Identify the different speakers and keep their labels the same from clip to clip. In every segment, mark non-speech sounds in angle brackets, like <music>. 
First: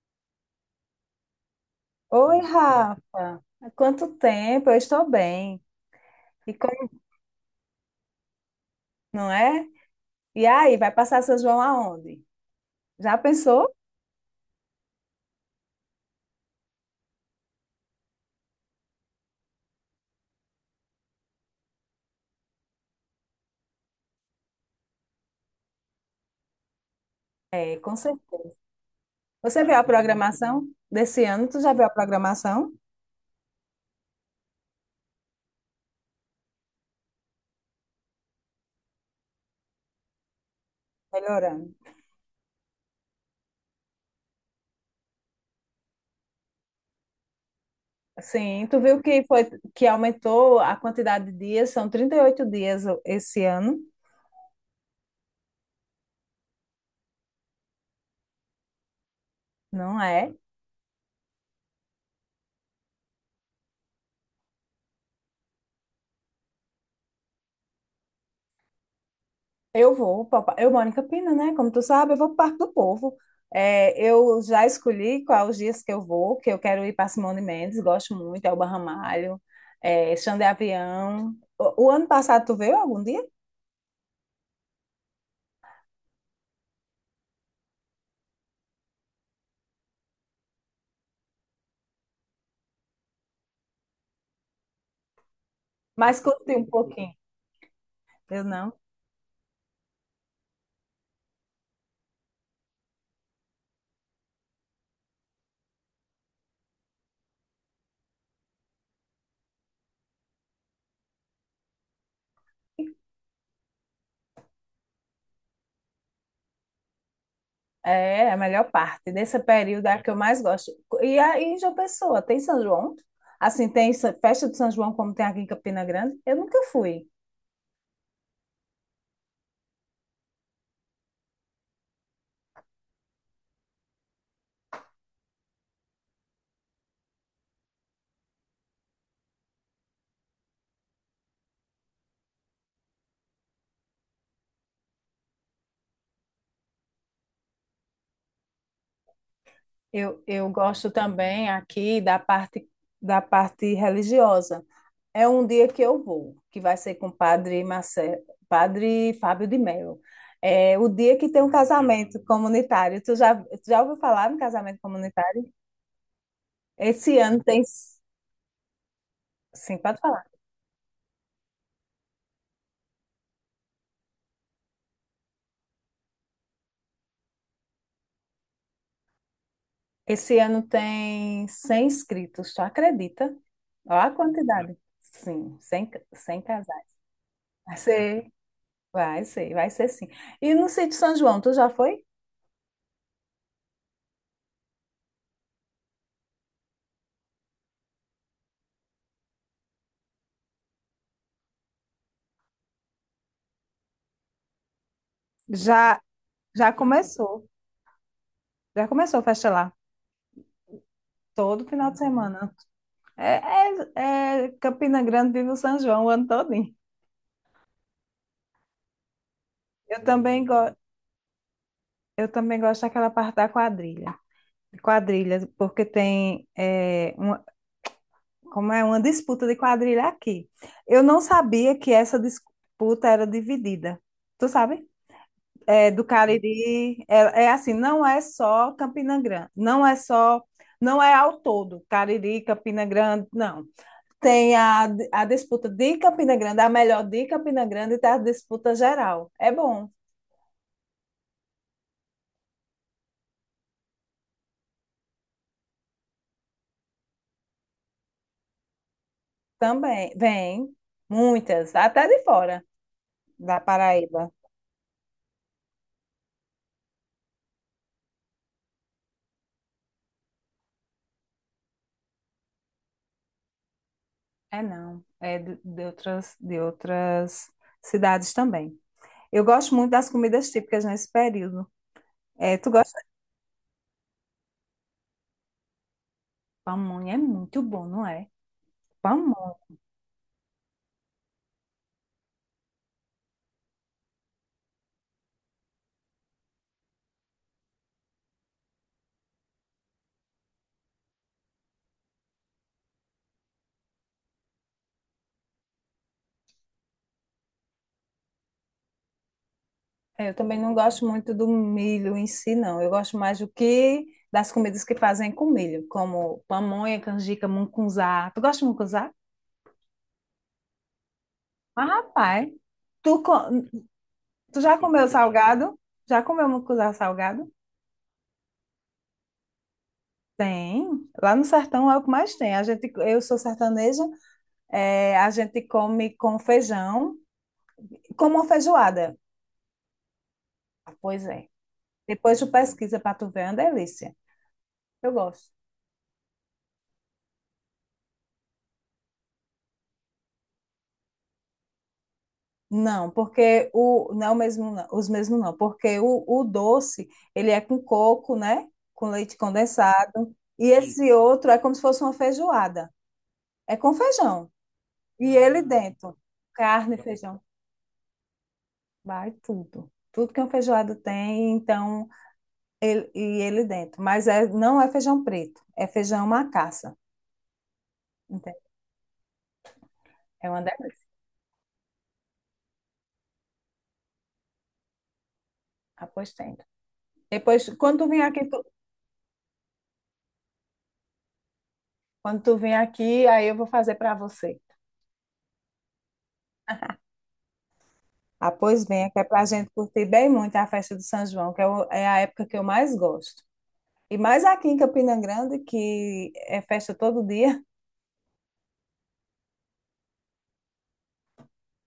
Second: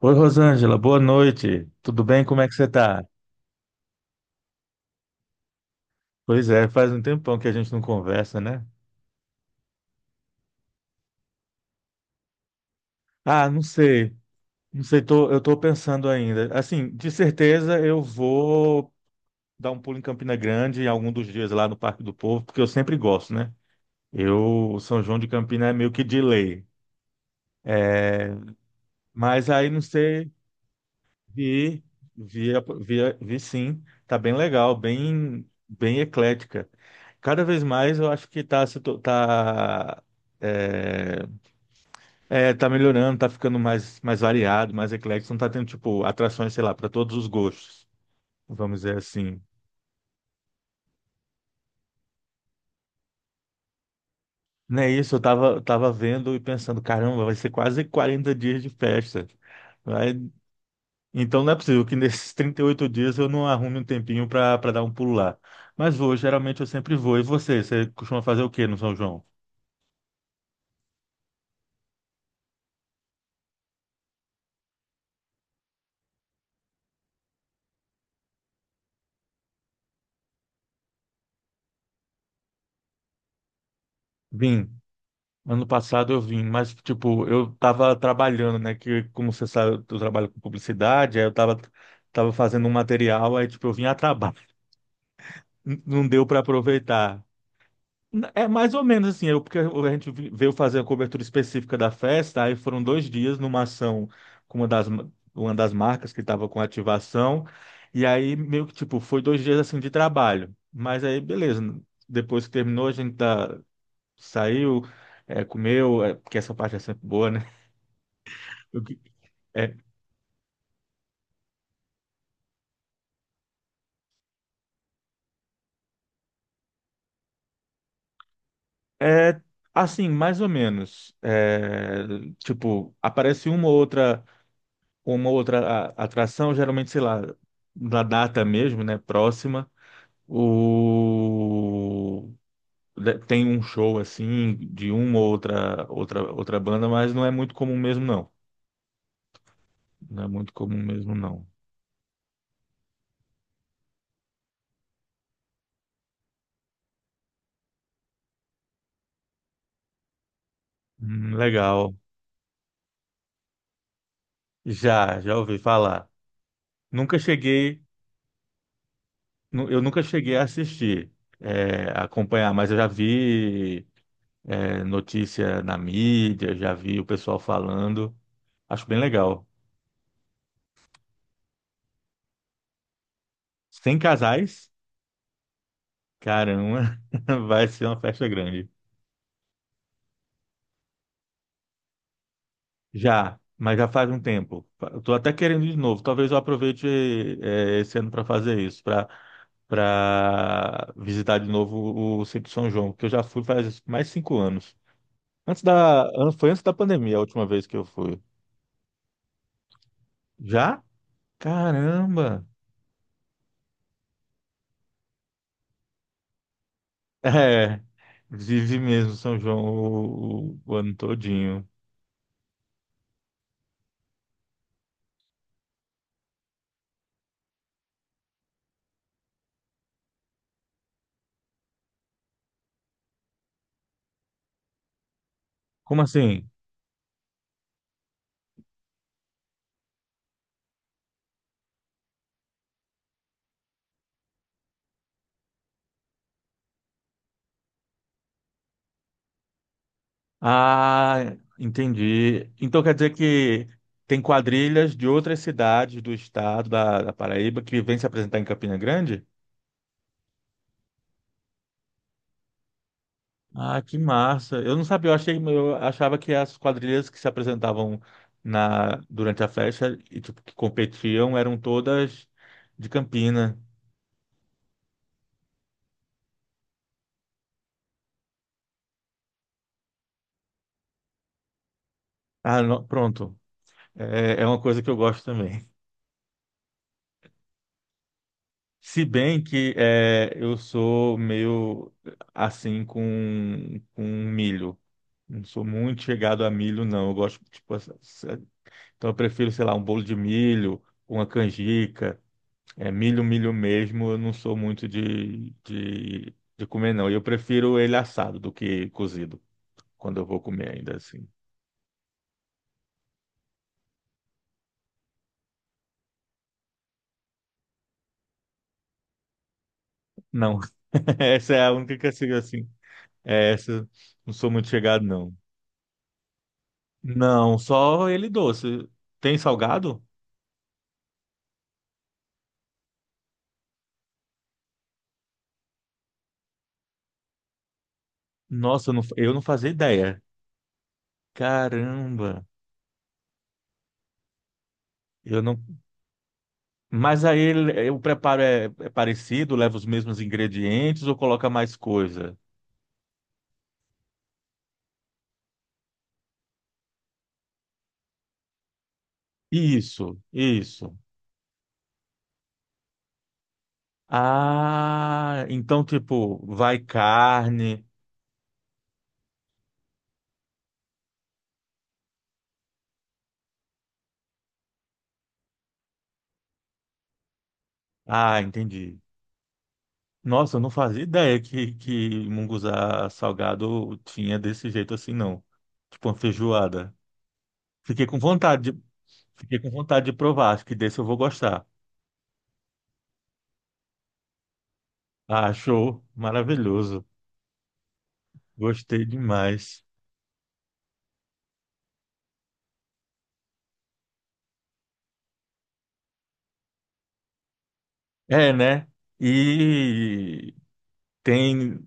Speaker 1: Oi, Rosângela, boa noite. Tudo bem?
Speaker 2: Oi,
Speaker 1: Como é que você tá?
Speaker 2: Rafa. Há quanto tempo? Eu estou bem.
Speaker 1: Pois
Speaker 2: E
Speaker 1: é, faz
Speaker 2: como,
Speaker 1: um tempão que a gente não conversa, né?
Speaker 2: não é? E aí, vai passar São João aonde? Já
Speaker 1: Ah, não
Speaker 2: pensou?
Speaker 1: sei. Não sei, eu tô pensando ainda. Assim, de certeza eu vou dar um pulo em Campina Grande em algum dos dias lá no Parque do Povo, porque eu sempre gosto, né? Eu, São João de Campina é meio que de lei.
Speaker 2: É, com certeza.
Speaker 1: Mas
Speaker 2: Você
Speaker 1: aí
Speaker 2: viu
Speaker 1: não
Speaker 2: a
Speaker 1: sei,
Speaker 2: programação desse ano? Tu já
Speaker 1: vi,
Speaker 2: viu a
Speaker 1: vi,
Speaker 2: programação?
Speaker 1: vi sim. Tá bem legal, bem eclética. Cada vez mais eu acho que tá, se to- tá, é,
Speaker 2: Melhorando.
Speaker 1: é, tá melhorando, tá ficando mais variado, mais eclético, não tá tendo, tipo, atrações, sei lá, para todos os gostos,
Speaker 2: Sim, tu
Speaker 1: vamos dizer
Speaker 2: viu que
Speaker 1: assim.
Speaker 2: foi que aumentou a quantidade de dias, são 38 dias esse ano,
Speaker 1: Não é isso, tava vendo e pensando, caramba, vai ser quase 40 dias de festa.
Speaker 2: não
Speaker 1: Vai-
Speaker 2: é?
Speaker 1: Então não é possível que nesses <laughs> 38 dias eu não arrume um tempinho para dar um pulo lá. Mas vou, geralmente eu sempre vou. E você costuma fazer o quê no São João?
Speaker 2: Eu vou, papai. Eu moro em Campina, né? Como tu sabe, eu vou para o Parque do Povo. É, eu já escolhi quais os dias que eu vou, que eu quero ir para Simone Mendes, gosto muito, Elba Ramalho, Xande de Avião. O ano passado tu veio algum dia?
Speaker 1: Vim. Ano passado eu vim, mas, tipo, eu tava trabalhando, né? Que, como você sabe, eu trabalho com publicidade, tava fazendo um material, aí, tipo, eu vim a trabalho. <laughs> Não
Speaker 2: Mas
Speaker 1: deu para
Speaker 2: curti um pouquinho.
Speaker 1: aproveitar.
Speaker 2: Eu
Speaker 1: É
Speaker 2: não.
Speaker 1: mais ou menos assim, eu, porque a gente vi- veio fazer a cobertura específica da festa, aí foram dois dias numa ação com uma uma das marcas que estava com ativação, e aí meio que, tipo, foi dois dias, assim, de trabalho. Mas aí, beleza, depois que terminou, saiu, comeu, é, porque essa parte é sempre boa, né?
Speaker 2: É a melhor
Speaker 1: O que-
Speaker 2: parte desse
Speaker 1: É,
Speaker 2: período é a que eu mais gosto. E aí, em João Pessoa, tem São João? Assim, tem essa festa de São João como tem aqui em Campina Grande? Eu nunca fui.
Speaker 1: é assim, mais ou menos. É, tipo, aparece uma ou outra atração, geralmente, sei lá, da data mesmo, né? Próxima. O... Tem um show assim de uma ou outra banda, mas não é muito comum mesmo, não. Não
Speaker 2: Eu,
Speaker 1: é
Speaker 2: eu
Speaker 1: muito comum
Speaker 2: gosto
Speaker 1: mesmo, não.
Speaker 2: também aqui da parte religiosa. É um dia que eu vou, que vai ser com o padre Marcelo, padre Fábio de Mello. É o dia que tem um
Speaker 1: Legal.
Speaker 2: casamento comunitário. Tu já ouviu falar no casamento
Speaker 1: Já, já
Speaker 2: comunitário?
Speaker 1: ouvi falar. Nunca
Speaker 2: Esse ano tem.
Speaker 1: cheguei, nu-
Speaker 2: Sim,
Speaker 1: Eu
Speaker 2: pode
Speaker 1: nunca
Speaker 2: falar.
Speaker 1: cheguei a assistir, a acompanhar, mas eu já vi. É, notícia na mídia, já vi o pessoal falando. Acho bem legal.
Speaker 2: Esse ano tem 100 inscritos, tu acredita?
Speaker 1: Sem
Speaker 2: Olha a
Speaker 1: casais,
Speaker 2: quantidade. Sim, 100, 100 casais.
Speaker 1: caramba, <laughs> vai
Speaker 2: Vai
Speaker 1: ser uma festa
Speaker 2: ser,
Speaker 1: grande.
Speaker 2: Vai ser sim. E no sítio São João, tu já foi?
Speaker 1: Já, mas já faz um tempo. Eu tô até querendo ir de novo. Talvez eu aproveite esse ano para fazer isso, para visitar de novo o Sítio São João, porque eu já fui faz mais 5 anos.
Speaker 2: Já.
Speaker 1: Foi antes da
Speaker 2: Já
Speaker 1: pandemia a última
Speaker 2: começou.
Speaker 1: vez que eu fui.
Speaker 2: Já começou a festa lá.
Speaker 1: Já?
Speaker 2: Todo final de
Speaker 1: Caramba!
Speaker 2: semana. É, é Campina Grande, vive o São João o ano todinho.
Speaker 1: <laughs> É, vive mesmo São João
Speaker 2: Eu também,
Speaker 1: o
Speaker 2: go
Speaker 1: ano todinho.
Speaker 2: eu também gosto daquela parte da quadrilha. Quadrilha, porque tem é, uma, como é uma disputa de quadrilha aqui. Eu não sabia que essa disputa era dividida. Tu sabe? É,
Speaker 1: Como
Speaker 2: do
Speaker 1: assim?
Speaker 2: Cariri, é assim, não é só Campina Grande, não é ao todo, Cariri, Campina Grande, não. Tem a, a disputa de Campina Grande, a melhor de Campina Grande, e tá a disputa geral. É bom
Speaker 1: Ah, entendi. Então quer dizer que tem quadrilhas de outras cidades do estado da Paraíba que vêm se apresentar em Campina Grande?
Speaker 2: também. Vem muitas, até de fora da
Speaker 1: Ah, que
Speaker 2: Paraíba.
Speaker 1: massa. Eu não sabia, eu achei, eu achava que as quadrilhas que se apresentavam durante a festa e tipo, que competiam eram todas de Campina.
Speaker 2: É não, é de outras cidades também. Eu gosto muito das comidas típicas nesse período. É, tu gosta?
Speaker 1: Pronto. É, é uma coisa que eu gosto também.
Speaker 2: Pamonha é muito bom, não é?
Speaker 1: Se bem
Speaker 2: Pamonha.
Speaker 1: que é, eu sou meio assim com milho. Não sou muito chegado a milho, não. Eu gosto, tipo, assim, então eu prefiro, sei lá, um bolo de milho, uma canjica. É, milho mesmo, eu não sou muito de comer, não. E eu prefiro ele assado do que cozido, quando eu
Speaker 2: É, eu
Speaker 1: vou
Speaker 2: também
Speaker 1: comer
Speaker 2: não
Speaker 1: ainda
Speaker 2: gosto
Speaker 1: assim.
Speaker 2: muito do milho em si, não. Eu gosto mais do que das comidas que fazem com milho, como pamonha, canjica, mungunzá. Tu gosta de mungunzá?
Speaker 1: Não, <laughs> essa é a
Speaker 2: Mas,
Speaker 1: única que eu sigo
Speaker 2: rapaz,
Speaker 1: assim.
Speaker 2: tu, co-
Speaker 1: É, essa, não sou
Speaker 2: tu
Speaker 1: muito
Speaker 2: já
Speaker 1: chegado,
Speaker 2: comeu
Speaker 1: não.
Speaker 2: salgado? Já comeu mucuzá salgado?
Speaker 1: Não, só ele doce. Tem salgado?
Speaker 2: Tem. Lá no sertão é o que mais tem. A gente, eu sou sertaneja, a gente come com feijão, como uma
Speaker 1: Nossa,
Speaker 2: feijoada.
Speaker 1: eu não fazia ideia.
Speaker 2: Ah, pois é. Depois
Speaker 1: Caramba,
Speaker 2: tu pesquisa para tu ver, é uma delícia. Eu
Speaker 1: eu
Speaker 2: gosto.
Speaker 1: não. Mas aí o preparo é parecido, leva os mesmos ingredientes ou coloca mais coisa?
Speaker 2: Não, porque o não é o mesmo não, os mesmos não, porque o doce, ele é com coco, né? Com leite
Speaker 1: Isso,
Speaker 2: condensado, e sim,
Speaker 1: isso.
Speaker 2: esse outro é como se fosse uma feijoada. É com feijão. E
Speaker 1: Ah,
Speaker 2: ele
Speaker 1: então
Speaker 2: dentro,
Speaker 1: tipo, vai
Speaker 2: carne, feijão,
Speaker 1: carne.
Speaker 2: vai tudo. Tudo que um feijoado tem, então, ele dentro. Mas é, não é feijão preto, é feijão macaça.
Speaker 1: Ah,
Speaker 2: Entende?
Speaker 1: entendi.
Speaker 2: É
Speaker 1: Nossa, eu
Speaker 2: uma
Speaker 1: não fazia
Speaker 2: delícia,
Speaker 1: ideia que munguzá salgado tinha desse jeito assim, não. Tipo uma
Speaker 2: apostendo.
Speaker 1: feijoada.
Speaker 2: Depois,
Speaker 1: Fiquei com vontade de, Fiquei com vontade de provar. Acho que desse eu vou gostar.
Speaker 2: quando tu vir aqui, aí eu vou fazer para você.
Speaker 1: Ah, show, maravilhoso.
Speaker 2: Ah, pois
Speaker 1: Gostei
Speaker 2: venha, que é para a gente
Speaker 1: demais.
Speaker 2: curtir bem muito a festa do São João, é a época que eu mais gosto. E mais aqui em Campina Grande, que é festa todo dia.
Speaker 1: É, né? E tem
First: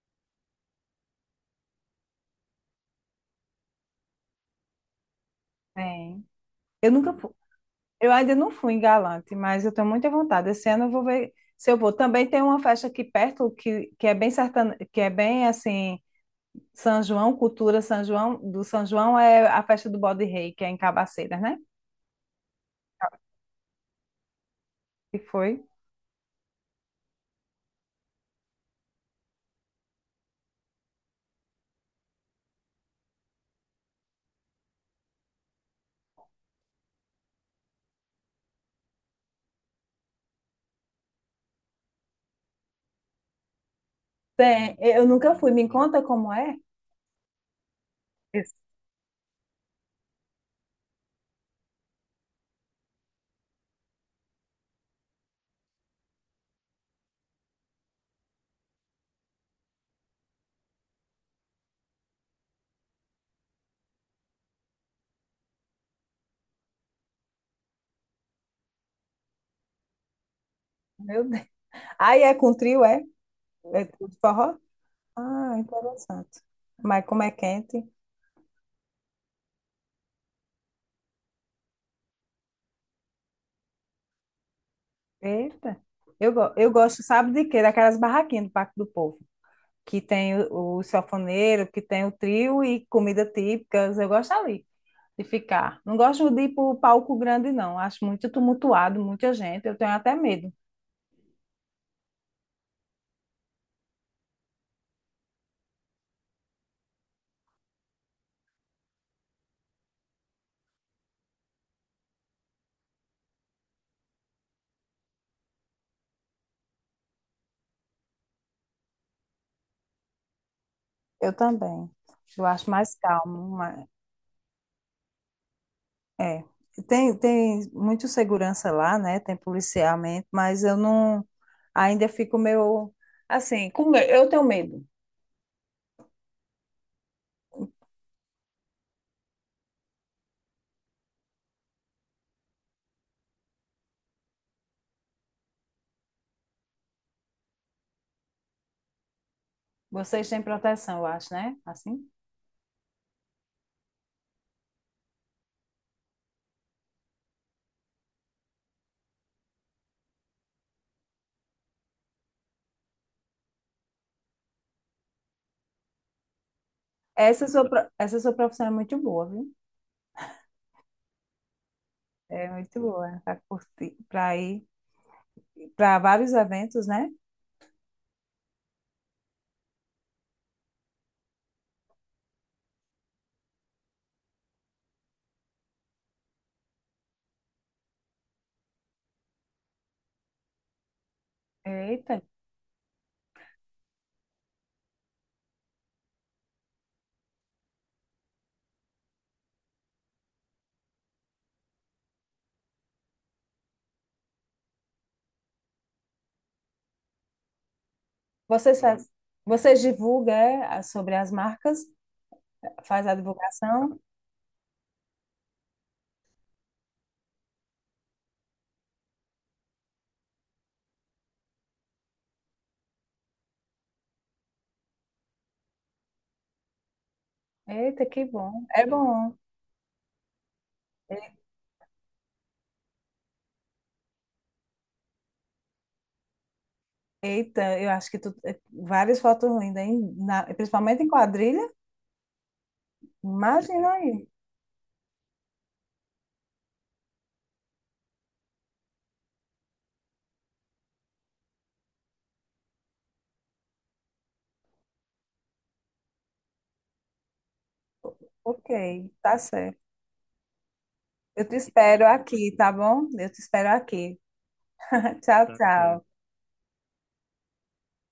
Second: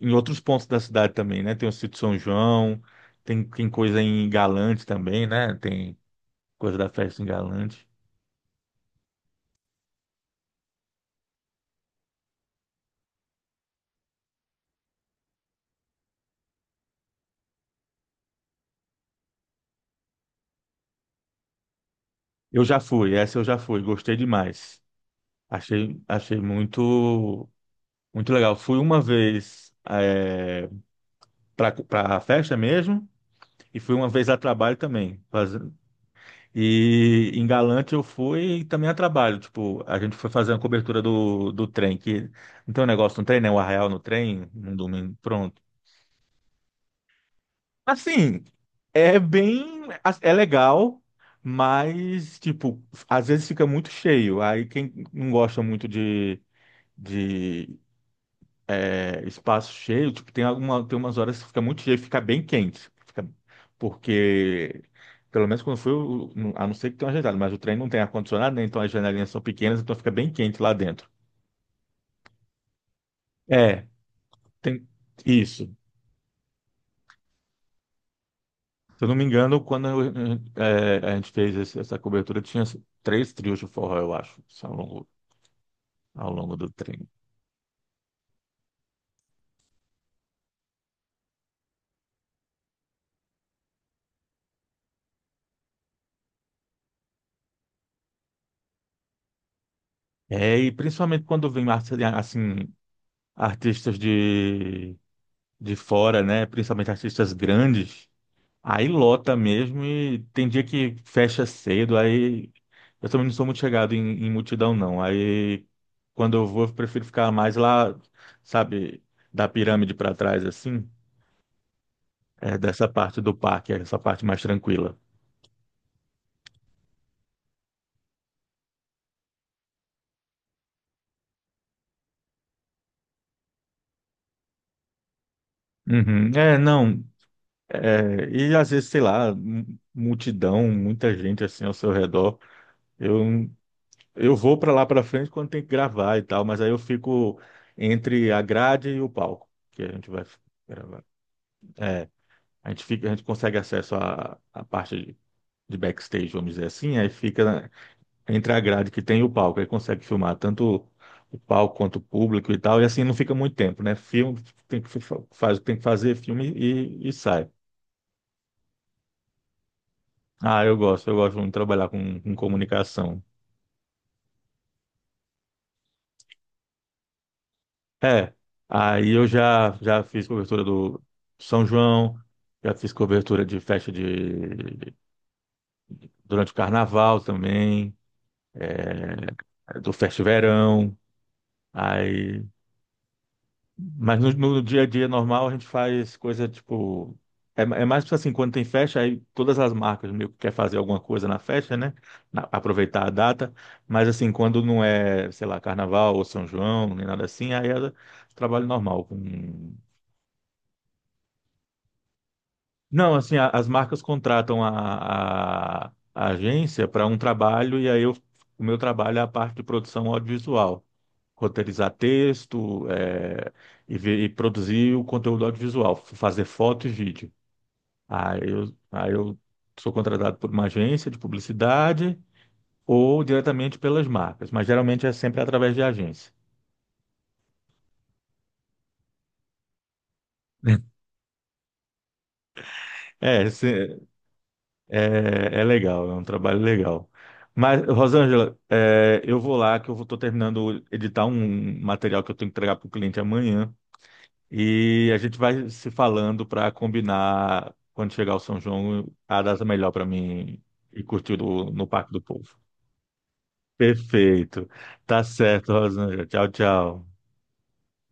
Speaker 1: em outros pontos da cidade também, né? Tem o Sítio São João, tem coisa em Galante também, né? Tem
Speaker 2: Tem.
Speaker 1: coisa da
Speaker 2: Eu nunca
Speaker 1: festa em
Speaker 2: fui.
Speaker 1: Galante.
Speaker 2: Eu ainda não fui em Galante, mas eu tenho muita vontade. Esse ano eu vou ver se eu vou. Também tem uma festa aqui perto que é bem sertane... que é bem assim, São João, cultura São João, do São João é a festa do Bode Rei, que é em Cabaceiras, né?
Speaker 1: Eu já fui, essa eu já fui, gostei demais.
Speaker 2: Que foi.
Speaker 1: Achei muito legal. Fui uma vez, para a festa mesmo. E fui uma vez a trabalho também. E em Galante eu fui também a trabalho. Tipo, a gente foi fazer uma cobertura do trem, que não tem um negócio no trem, né? O arraial no trem, num
Speaker 2: Tem, eu
Speaker 1: domingo,
Speaker 2: nunca fui.
Speaker 1: pronto.
Speaker 2: Me conta como é?
Speaker 1: Assim,
Speaker 2: Isso.
Speaker 1: é bem, é legal, mas, tipo, às vezes fica muito cheio. Aí quem não gosta muito de espaço cheio, tipo, tem umas horas que fica muito cheio, fica bem quente. Porque, Pelo menos quando foi, a não ser que tenha uma janela, mas o trem não tem ar-condicionado, né? Então as janelinhas são pequenas, então fica bem quente lá dentro.
Speaker 2: Meu Deus. Aí é com trio, é?
Speaker 1: É,
Speaker 2: É tudo forró?
Speaker 1: tem
Speaker 2: Ah,
Speaker 1: isso.
Speaker 2: interessante. Mas como é quente?
Speaker 1: Se eu não me engano, a gente fez essa cobertura, tinha três trios de forró, eu acho,
Speaker 2: Eita.
Speaker 1: ao longo do
Speaker 2: Eu gosto,
Speaker 1: trem.
Speaker 2: sabe de quê? Daquelas barraquinhas do Parque do Povo, que tem o sanfoneiro, que tem o trio e comida típicas. Eu gosto ali de ficar. Não gosto de ir para o palco grande, não. Acho muito tumultuado, muita gente. Eu tenho até medo.
Speaker 1: É, e principalmente quando vem assim, artistas de fora, né? Principalmente artistas grandes. Aí lota mesmo e tem dia que fecha cedo, aí eu também não sou muito chegado em multidão, não. Aí quando eu vou, eu prefiro ficar mais lá, sabe, da pirâmide para trás, assim,
Speaker 2: Eu também. Eu
Speaker 1: é,
Speaker 2: acho
Speaker 1: dessa
Speaker 2: mais
Speaker 1: parte do
Speaker 2: calmo.
Speaker 1: parque, é
Speaker 2: ma-
Speaker 1: essa parte mais tranquila.
Speaker 2: É. Tem muito segurança lá, né? Tem policiamento, mas eu não. Ainda fico meio. Assim, eu tenho medo.
Speaker 1: Uhum. É, não, É, e às vezes, sei lá, multidão, muita gente assim ao seu redor. Eu, eu vou para lá para frente quando tem que gravar e tal, mas aí eu fico entre a grade e o palco, que a gente vai
Speaker 2: Vocês têm proteção,
Speaker 1: gravar.
Speaker 2: eu acho, né? Assim.
Speaker 1: É, a gente consegue acesso à parte de backstage, vamos dizer assim, aí entre a grade que tem e o palco, aí consegue filmar tanto o palco quanto o público e tal, e assim não fica muito tempo, né? Filme tem que fazer filme e sai.
Speaker 2: Essa sua profissão é muito boa, viu?
Speaker 1: Ah, eu gosto muito de trabalhar com
Speaker 2: É muito boa
Speaker 1: comunicação.
Speaker 2: para curtir, para ir, para vários eventos, né?
Speaker 1: É, aí eu já já fiz cobertura do São João, já fiz cobertura de festa de durante o carnaval também, do Festa Verão.
Speaker 2: Eita.
Speaker 1: Aí mas no dia a dia normal a gente faz coisa tipo. É, é mais tipo assim, quando tem festa, aí todas as marcas meio que quer fazer alguma coisa na festa, né? Aproveitar a data. Mas assim, quando não é, sei lá, carnaval ou São João, nem nada assim, aí é trabalho
Speaker 2: Vocês,
Speaker 1: normal,
Speaker 2: faz-
Speaker 1: com.
Speaker 2: vocês divulgam sobre as marcas, faz
Speaker 1: Não,
Speaker 2: a
Speaker 1: assim, as
Speaker 2: divulgação.
Speaker 1: marcas contratam a agência para um trabalho e aí eu, o meu trabalho é a parte de produção audiovisual, roteirizar texto, e produzir o conteúdo audiovisual, fazer foto e vídeo.
Speaker 2: Eita, que bom. É
Speaker 1: Aí
Speaker 2: bom.
Speaker 1: eu sou contratado por uma agência de publicidade ou diretamente pelas marcas, mas geralmente é sempre através de agência.
Speaker 2: Eita, eu acho que tu várias fotos lindas, hein? Principalmente em
Speaker 1: <laughs>
Speaker 2: quadrilha.
Speaker 1: É,
Speaker 2: Imagina aí.
Speaker 1: é é legal, é um trabalho legal. Mas, Rosângela, é, eu vou lá que eu estou terminando de editar um material que eu tenho que entregar para o cliente amanhã e a gente vai se falando para combinar quando chegar o São
Speaker 2: Ok,
Speaker 1: João
Speaker 2: tá
Speaker 1: a data
Speaker 2: certo.
Speaker 1: melhor para mim e curtir
Speaker 2: Eu te
Speaker 1: no
Speaker 2: espero
Speaker 1: Parque do
Speaker 2: aqui,
Speaker 1: Povo.
Speaker 2: tá bom? Eu te espero aqui.
Speaker 1: Perfeito.
Speaker 2: <laughs>
Speaker 1: Tá
Speaker 2: Tchau,
Speaker 1: certo,
Speaker 2: tchau.
Speaker 1: Rosângela. Tchau, tchau.